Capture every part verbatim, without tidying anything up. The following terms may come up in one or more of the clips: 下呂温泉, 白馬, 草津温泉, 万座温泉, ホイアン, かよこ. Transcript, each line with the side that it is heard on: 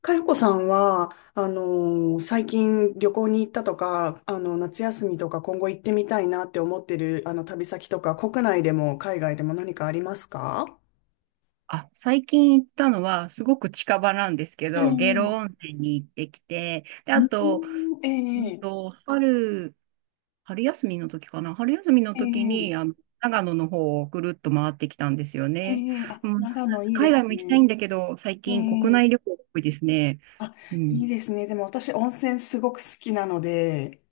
left: かよこさんは、あのー最近旅行に行ったとか、あの、夏休みとか今後行ってみたいなって思ってる、あの、旅先とか、国内でも海外でも何かありますか？
right: あ、最近行ったのは、すごく近場なんですけ
left: え
right: ど、下呂
left: え。
right: 温泉に行ってきて、で、あ
left: うー
right: と、
left: ん。
right: う
left: え
right: ん
left: え。
right: と、春、春休みの時かな、春休みの
left: え
right: 時
left: え。
right: に、あの、長野の方をぐるっと回ってきたんですよ
left: え
right: ね。
left: え、あ、
right: うん、
left: 長野いいで
right: 海外
left: す
right: も行きたい
left: ね。
right: んだけど、最
left: え
right: 近国
left: え、
right: 内旅行が多いですね。
left: あ、
right: う
left: い
right: ん、
left: いですね。でも私、温泉すごく好きなので、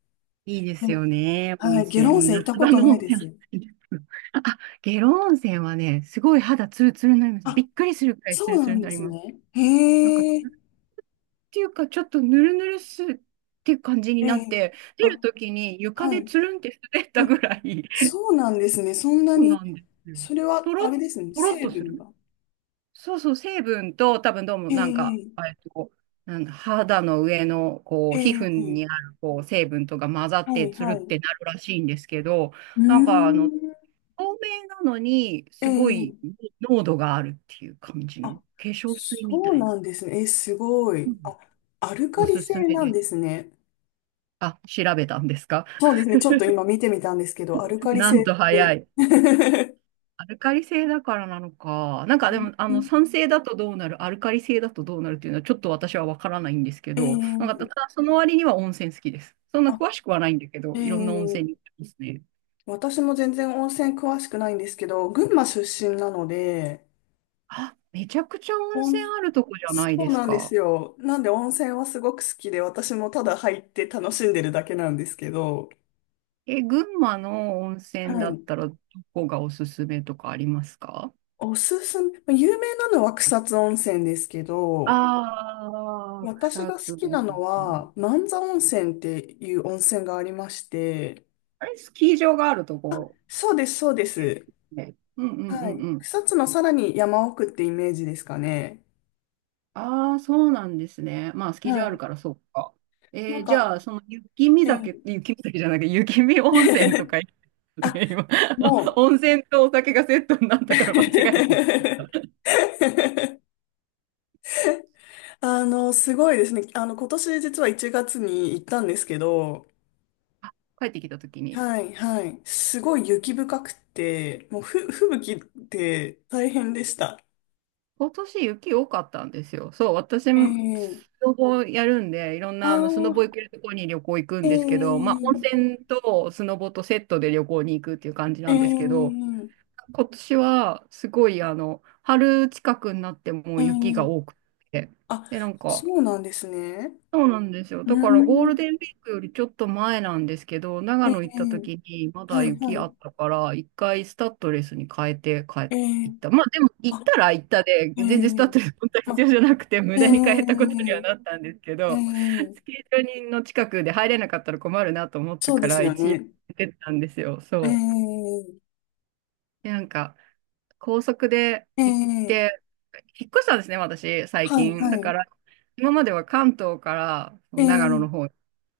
right: いいで
left: で
right: す
left: も、
right: よね、温
left: はい、下呂温
right: 泉。
left: 泉行った
right: 夏
left: こ
right: 場
left: と
right: の
left: ない
right: 温
left: で
right: 泉は好
left: す。
right: きです。あ、下呂温泉はね、すごい肌ツルツルになります。び
left: あ、
right: っくりするくらい
left: そ
right: ツル
left: うな
right: ツル
left: ん
right: にな
left: で
right: り
left: す
right: ます。
left: ね。
right: なんか、
left: へえ、
right: ていうか、ちょっとぬるぬるすって感じに
left: え
right: なっ
left: え、
right: て、出る
left: あ、
right: ときに床
left: は
right: で
left: い。
right: つるんって滑った
left: え、
right: ぐらい、
left: そうなんですね。そんな
right: そう
left: に、
right: なんですよ。
left: それは、
right: とろ
left: あ
right: っ、
left: れですね。
right: とろっ
left: 成
right: とする。
left: 分が。
right: そうそう、成分と、多分どうもなんか、
left: ええ。
right: えっと、なんだ、肌の上の、こう、皮
left: え
right: 膚
left: え、
right: にある、こう、成分とか混ざっ
left: は
right: て、
left: い、
right: つるっ
left: はい。う
right: てなるらしいんですけど、
left: ー
right: なんか、あ
left: ん。
right: の、透明なのに、すごい
left: ええ、
right: 濃度があるっていう感じの、
left: あ、
right: 化粧水み
left: そ
right: た
left: う
right: い
left: な
right: な。
left: んですね。え、すご
right: う
left: い。
right: ん。
left: あ、アルカ
right: お
left: リ
right: すす
left: 性
right: め
left: なん
right: です。
left: ですね。
right: あ、調べたんですか？
left: そうですね。ちょっと今見てみたんですけど、アルカリ
right: な
left: 性
right: んと
left: っ
right: 早
left: て。
right: い。アルカリ性だからなのか。なんかでも、あ
left: う
right: の、
left: ん。
right: 酸性だとどうなる、アルカリ性だとどうなるっていうのはちょっと私はわからないんですけ
left: え
right: ど、なんかた
left: え、
right: だその割には温泉好きです。そんな詳しくはないんだけ
left: あ、
right: ど、いろんな温泉
left: え
right: に行っ
left: え、
right: てますね。
left: 私も全然温泉詳しくないんですけど、群馬出身なので、
right: あ、めちゃくちゃ温泉
left: 温
right: あるとこじゃない
left: そ
right: で
left: う
right: す
left: なんです
right: か。
left: よ。なんで温泉はすごく好きで、私もただ入って楽しんでるだけなんですけど、
right: え、群馬の温泉
left: は
right: だっ
left: い。
right: たらどこがおすすめとかありますか？
left: おすすめ、まあ有名なのは草津温泉ですけど、
right: ああー、
left: 私
right: 草
left: が好
right: 津。
left: きなのは、万座温泉っていう温泉がありまして、
right: あれ、スキー場があるとこ。
left: そうです、そうです。
right: ね、うんう
left: は
right: ん
left: い。
right: うん、
left: 草津のさらに山奥ってイメージですかね。
right: ああ、そうなんですね。まあ、スキー
left: は
right: 場ある
left: い。
right: から、そうか。
left: な
right: えー、
left: ん
right: じ
left: か、
right: ゃあ、その雪見
left: え
right: 酒、
left: ー
right: 雪見酒じゃなくて、雪見温泉と か言っ
left: あ、
right: てね、今、
left: もう
right: 温泉とお酒がセットになったから間違えて。
left: あの、すごいですね。あの、今年実はいちがつに行ったんですけど、
right: あ、帰ってきたときに、
left: はい、はい。すごい雪深くて、もうふ、吹雪で大変でした。
right: 今年雪多かったんですよ。そう、私も
left: え
right: ス
left: え、
right: ノボやるんで、いろん
left: あ
right: なあのスノボ
left: ー。
right: 行けるところに旅行行くんですけど、ま
left: ええ。
right: あ、温泉とスノボとセットで旅行に行くっていう感じなんですけど、
left: ええ。
right: 今年はすごいあの、春近くになっても
left: え
right: う雪が多
left: え、
right: くて。
left: あ、
right: で、なんか、
left: そうなんですね。
right: そうなんですよ。
left: う
right: だからゴー
left: ー
right: ル
left: ん。
right: デンウィークよりちょっと前なんですけど、長
left: え
right: 野行った
left: え、
right: 時にま
left: は
right: だ
left: い、は
right: 雪あ
left: い。
right: ったから、一回スタッドレスに変えて帰っ
left: ええ、
right: 行った。まあでも行っ
left: あ、
right: たら行ったで、
left: え
right: 全然スタッ
left: え、
right: ドレス本当は必要
left: ま、
right: じゃなくて無
left: え
right: 駄に変えたことには
left: え。
right: なったんですけ
left: え
right: ど、ス
left: え、
right: キー場の近くで入れなかったら困るなと思った
left: そう
right: か
left: です
right: ら
left: よ
right: 一応行
left: ね。
right: ってたんですよ。
left: え
right: そう。
left: え。
right: で、なんか、高速で
left: え
right: 行っ
left: え、
right: て、引っ越したんですね、私、最
left: はい、
right: 近。
left: は
right: だから、
left: い。
right: 今までは関東から長野
left: え
right: の
left: え、
right: 方に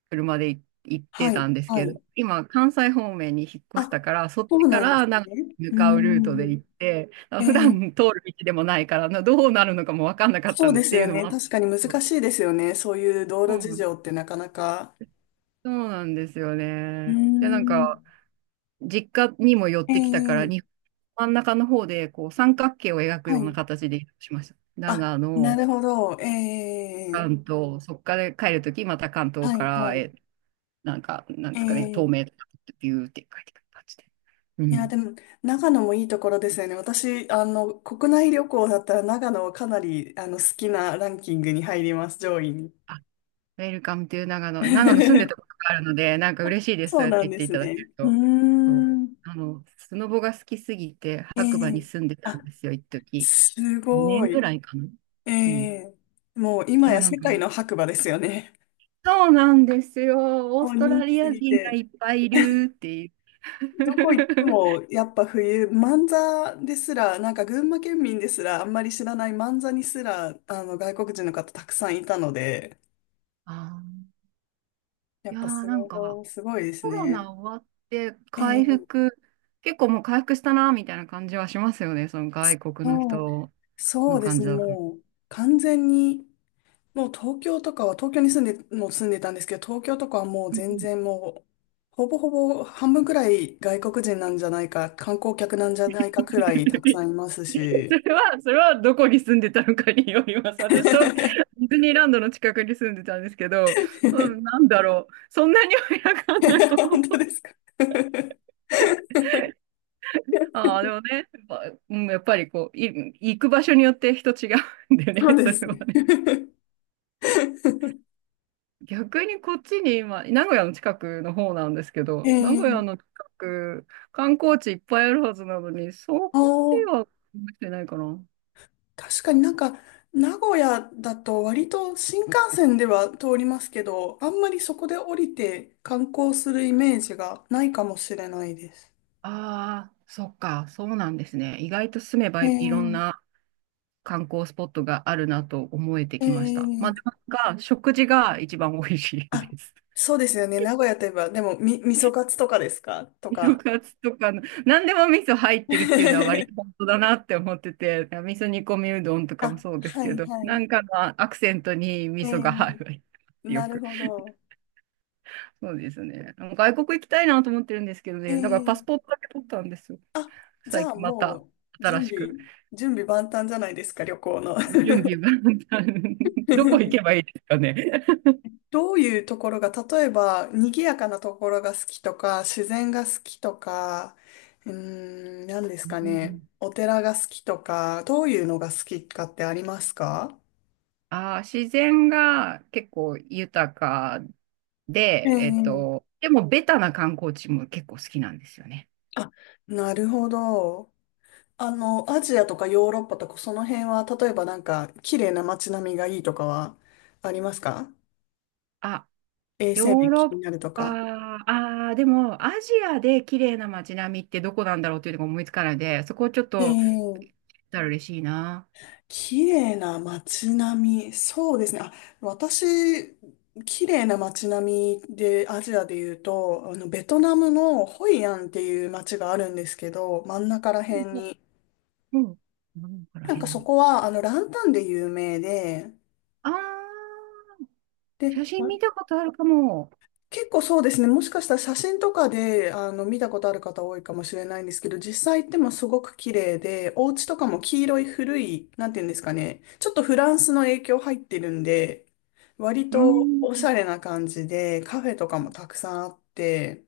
right: 車でい行って
left: は
right: た
left: い、
right: んです
left: は
right: け
left: い。
right: ど、今、関西方面に引っ越し
left: あ、
right: たから、そっ
left: そ
right: ち
left: う
right: か
left: なんです
right: ら長野
left: ね。
right: に向
left: うー
right: かうルートで
left: ん。
right: 行って、
left: え
right: あ、普
left: え、
right: 段通る道でもないから、などうなるのかも分かんなかった
left: そうで
right: っ
left: す
right: てい
left: よ
right: うのも
left: ね。
right: あったん
left: 確
right: です
left: かに
right: け
left: 難
right: ど、
left: しいですよね。そういう道
right: そ
left: 路
right: うな
left: 事
right: ん
left: 情ってなかなか。
right: そうなんですよ
left: うー
right: ね。で、なん
left: ん。
right: か、実家にも寄ってきたから、
left: ええ、
right: に真ん中の方でこう三角形を描く
left: は
right: ような
left: い。
right: 形で移動しました。
left: あ、
right: 長
left: な
right: 野、
left: るほど。ええ、
right: 関東、そこから帰るとき、また関東
left: は
right: か
left: い、
right: ら、
left: はい。
right: え、なんか、なんですかね、東
left: え
right: 名
left: え、
right: とかビューって帰ってくる感じで。う
left: いや、
right: ん。
left: でも、長野もいいところですよね。私、あの、国内旅行だったら長野はかなり、あの、好きなランキングに入ります、上位に。
right: あ、ウェルカムという長野。長野住んでたこと があるので、なんか嬉しいです。そ
left: そ
right: う
left: う
right: やって
left: なん
right: 言っ
left: で
right: てい
left: す
right: ただけ
left: ね。
right: る
left: うー
right: と。そう。
left: ん。
right: あの、スノボが好きすぎて、
left: え
right: 白馬に
left: え、
right: 住んでた
left: あ、
right: んですよ、一時。
left: す
right: 5
left: ご
right: 年ぐ
left: い。
right: らいかな。
left: え
right: うん。い
left: え、もう今
right: や、
left: や
right: なん
left: 世
right: か、
left: 界の白馬ですよね。
right: そうなんですよ。オー
left: もう
right: スト
left: 人
right: ラ
left: 気
right: リ
left: す
right: ア
left: ぎ
right: 人が
left: て、
right: いっぱいいるっていう。
left: どこ行っても やっぱ冬、万座ですら、なんか群馬県民ですらあんまり知らない万座にすら、あの外国人の方たくさんいたので、
right: あ
left: や
right: ー、い
left: っ
right: やー、
left: ぱス
right: なん
left: ノ
right: か、
left: ボすごいです
right: コロ
left: ね。
right: ナ終わって回
left: ええ、
right: 復、結構もう回復したなみたいな感じはしますよね、その外国の
left: そう、
right: 人
left: そ
right: の
left: うで
right: 感
left: す
right: じ
left: ね、
right: だと。
left: もう完全にもう東京とかは、東京に住んで、もう住んでたんですけど、東京とかはもう
right: う
left: 全
right: ん。
left: 然もう、ほぼほぼ半分くらい外国人なんじゃないか、観光客なんじゃないかくらいたくさんいます
right: そ
left: し。
right: れは、それはどこに住んでたのかによります。私とデ ィズニーランドの近くに住んでたんですけど、うん、なんだろう、そんなにはいなかったと
left: 本
right: 思
left: 当
right: う。
left: ですか？
right: ああ、でもね、やっぱ、うんやっぱりこう、い、行く場所によって人違うんでね、
left: そう で
right: そ
left: す
right: れは
left: ね。
right: ね。逆にこっちに今、名古屋の近くの方なんですけ
left: え
right: ど、名古屋
left: ー、
right: の近く、観光地いっぱいあるはずなのに、そこ
left: あ
right: で
left: ー、
right: はできてないかな。
left: 確かに、なんか、名古屋だと割と新幹線では通りますけど、あんまりそこで降りて観光するイメージがないかもしれないです。
right: ああ、そっか、そうなんですね。意外と住めば
left: え
right: いいろん
left: ー
right: な観光スポットがあるなと思えてきました。まあ、
left: ええ、
right: なんか、食事が一番美味しい
left: あ、
right: です。
left: そうですよね。名古屋といえば、でも、み、味噌カツとかですかと
right: 色
left: か。
right: カツとかの、何でも味噌入ってるっていうのは割と本 当だなって思ってて、味噌煮込みうどんとかも
left: あ、
right: そうです
left: は
right: け
left: い
right: ど、
left: は
right: なん
left: い。
right: かのアクセントに味
left: え
right: 噌
left: え、
right: が入る。よ
left: なる
right: く。
left: ほど。
right: そうですね。外国行きたいなと思ってるんですけどね。だからパス
left: ええ、
right: ポートだけ取ったんですよ。
left: あ、じ
right: 最
left: ゃあ
right: 近また
left: もう、
right: 新
left: 準
right: し
left: 備、
right: く。
left: 準備万端じゃないですか、旅行の。
right: 準備が どこ行 けばいいですかね。
left: どういうところが、例えば、賑やかなところが好きとか、自然が好きとか、うーん、何です
right: う
left: かね。
right: ん。
left: お寺が好きとか、どういうのが好きかってありますか？
right: あー、自然が結構豊か
left: え
right: で、えっ
left: え、
right: と、でもベタな観光地も結構好きなんですよね。
left: あ、なるほど。あの、アジアとかヨーロッパとかその辺は、例えばなんか、綺麗な街並みがいいとかはありますか？
right: あ、
left: 衛
right: ヨ
left: 生
right: ー
left: 面
right: ロッ
left: 気になると
right: パ、
left: か。
right: ああ、でも、アジアで綺麗な街並みってどこなんだろうっていうのが思いつかないので、そこをちょっ
left: え
right: と、
left: え、
right: たら嬉しいな。
left: 綺麗な街並み。そうですね。あ、私、綺麗な街並みで、アジアで言うと、あの、ベトナムのホイアンっていう街があるんですけど、真ん中ら辺
right: う
left: に。
right: ん。うん。ら
left: なん
right: 辺
left: かそ
right: に。
left: こは、あの、ランタンで有名で、
right: ああ、写
left: で、
right: 真
left: ま
right: 見たことあるかも。
left: 結構そうですね。もしかしたら写真とかで、あの、見たことある方多いかもしれないんですけど、実際行ってもすごく綺麗で、お家とかも黄色い古い、なんていうんですかね。ちょっとフランスの影響入ってるんで、割
right: う
left: と
right: ん。
left: おしゃれな感じで、カフェとかもたくさんあって、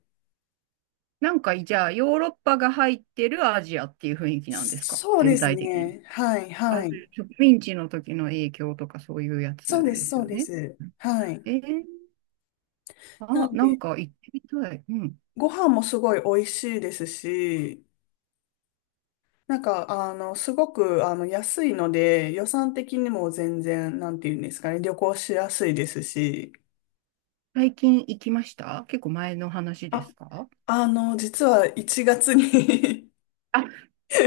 right: なんか、じゃあ、ヨーロッパが入ってるアジアっていう雰囲気なんですか？
left: そうで
right: 全
left: す
right: 体的に。
left: ね。はい、
right: あ、
left: は
right: そう
left: い。
right: いう植民地の時の影響とかそういうやつ
left: そうで
right: で
left: す、
right: す
left: そう
right: よ
left: で
right: ね。
left: す。はい。
right: えー、
left: な
right: あ、
left: ん
right: なん
left: で、
right: か行ってみたい。うん。
left: ご飯もすごい美味しいですし、なんか、あの、すごく、あの、安いので、予算的にも全然、なんていうんですかね、旅行しやすいですし、
right: 最近行きました？結構前の話で
left: あ、
right: すか？
left: あの、実はいちがつに
right: あ、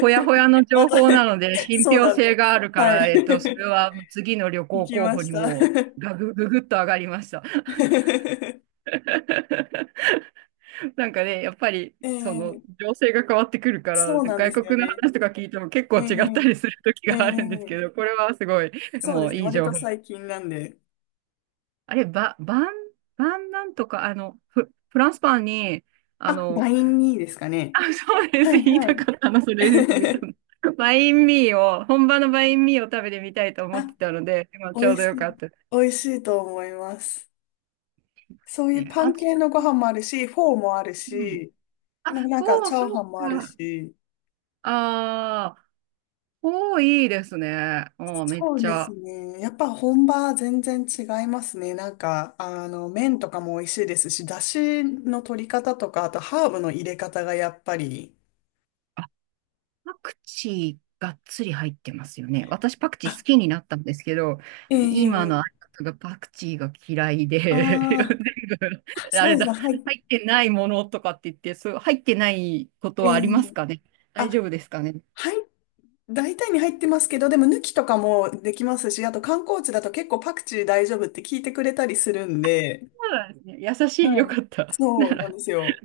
right: ほやほや の
left: ま
right: 情
left: た、
right: 報なので、信
left: そう
right: 憑
left: なんで
right: 性
left: す。
right: があるか
left: は
right: ら、
left: い。
right: えっと、それ は次の旅
left: 行
right: 行
left: き
right: 候
left: ま
right: 補
left: し
right: にもう
left: た。
right: ガグ、ググッと上がりました。なんかね、やっぱり、その、
left: ええ、
right: 情勢が変わってくるか
left: そ
right: ら、
left: うなんで
right: 外
left: すよ
right: 国の
left: ね。
right: 話とか聞いても結構
left: え
right: 違っ
left: え。
right: たりする時
left: え
right: があるんですけ
left: え、
right: ど、これはすごい、
left: そう
right: も
left: です
right: う
left: ね。
right: いい
left: 割
right: 情
left: と
right: 報。
left: 最近なんで。
right: あれ、ば、ばん、ばんなんとか、あの、フ、フランスパンに、あ
left: あ、
right: の、
left: ライン にですかね。
right: あ、そうで
left: は
right: す。
left: い
right: 言い
left: は
right: た
left: い。
right: かったの、それです。ベトナ ム。バインミーを、本場のバインミーを食べてみたいと思っ
left: あ、
right: てたので、今
left: 美
right: ちょう
left: 味
right: どよ
left: し
right: かっ
left: い。
right: たです
left: 美味しいと思います。そういう
right: ね。
left: パ
right: あ
left: ン
right: と、
left: 系のご飯もあるし、フォーもある
right: うん。
left: し、
right: あ、
left: ななん
right: フ
left: か
right: ォ
left: チ
right: ー、
left: ャ
right: そ
left: ー
right: う
left: ハンもある
right: か。
left: し、
right: ああ、フォーいいですね。あー、めっ
left: そう
right: ち
left: です
right: ゃ。
left: ね。やっぱ本場は全然違いますね。なんか、あの、麺とかも美味しいですし、だしの取り方とか、あとハーブの入れ方がやっぱり、
right: あ、パクチーがっつり入ってますよね。私パクチー
left: あ、
right: 好きになったんですけど、今の
left: ええ、
right: 相方がパクチーが嫌いで、全
left: ああー、
right: 部、あ
left: そ
right: れ
left: うで
right: だ、
left: すね。はい。
right: 入ってないものとかって言って、そう、入ってないこと
left: え
right: はあ
left: え、
right: りますかね？大
left: あ、
right: 丈夫ですかね？
left: はい。大体に入ってますけど、でも抜きとかもできますし、あと観光地だと結構パクチー大丈夫って聞いてくれたりするんで、
right: ならですね、優しい、
left: は
right: よ
left: い。
right: かった。な
left: そうなん
right: ら、
left: ですよ。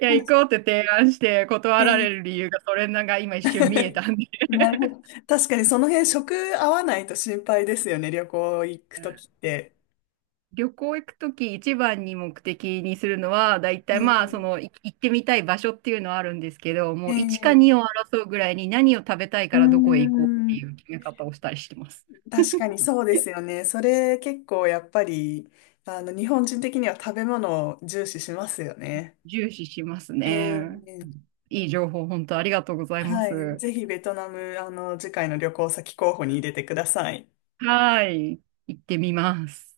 right: いや、行こうって提案して
left: え
right: 断られる
left: ー
right: 理由がそれなんか今一瞬見えた んで。
left: なるほど。確かにその辺食合わないと心配ですよね、旅行行くときって。
right: 旅行行くとき一番に目的にするのは、だいたい
left: え
right: まあ、そ
left: え。
right: の、い行ってみたい場所っていうのはあるんですけど、もういちか
left: え
right: にを
left: え、
right: 争うぐらいに何を食べたい
left: う
right: か
left: ー
right: らどこへ行こうってい
left: ん、
right: う決め方をしたりしてます。
left: 確かにそうですよね。それ結構やっぱり、あの、日本人的には食べ物を重視しますよね。
right: 重視しますね。
left: ええ、
right: いい情報、本当ありがとうございま
left: はい。
right: す。
left: ぜひベトナム、あの、次回の旅行先候補に入れてください。
right: はい。行ってみます。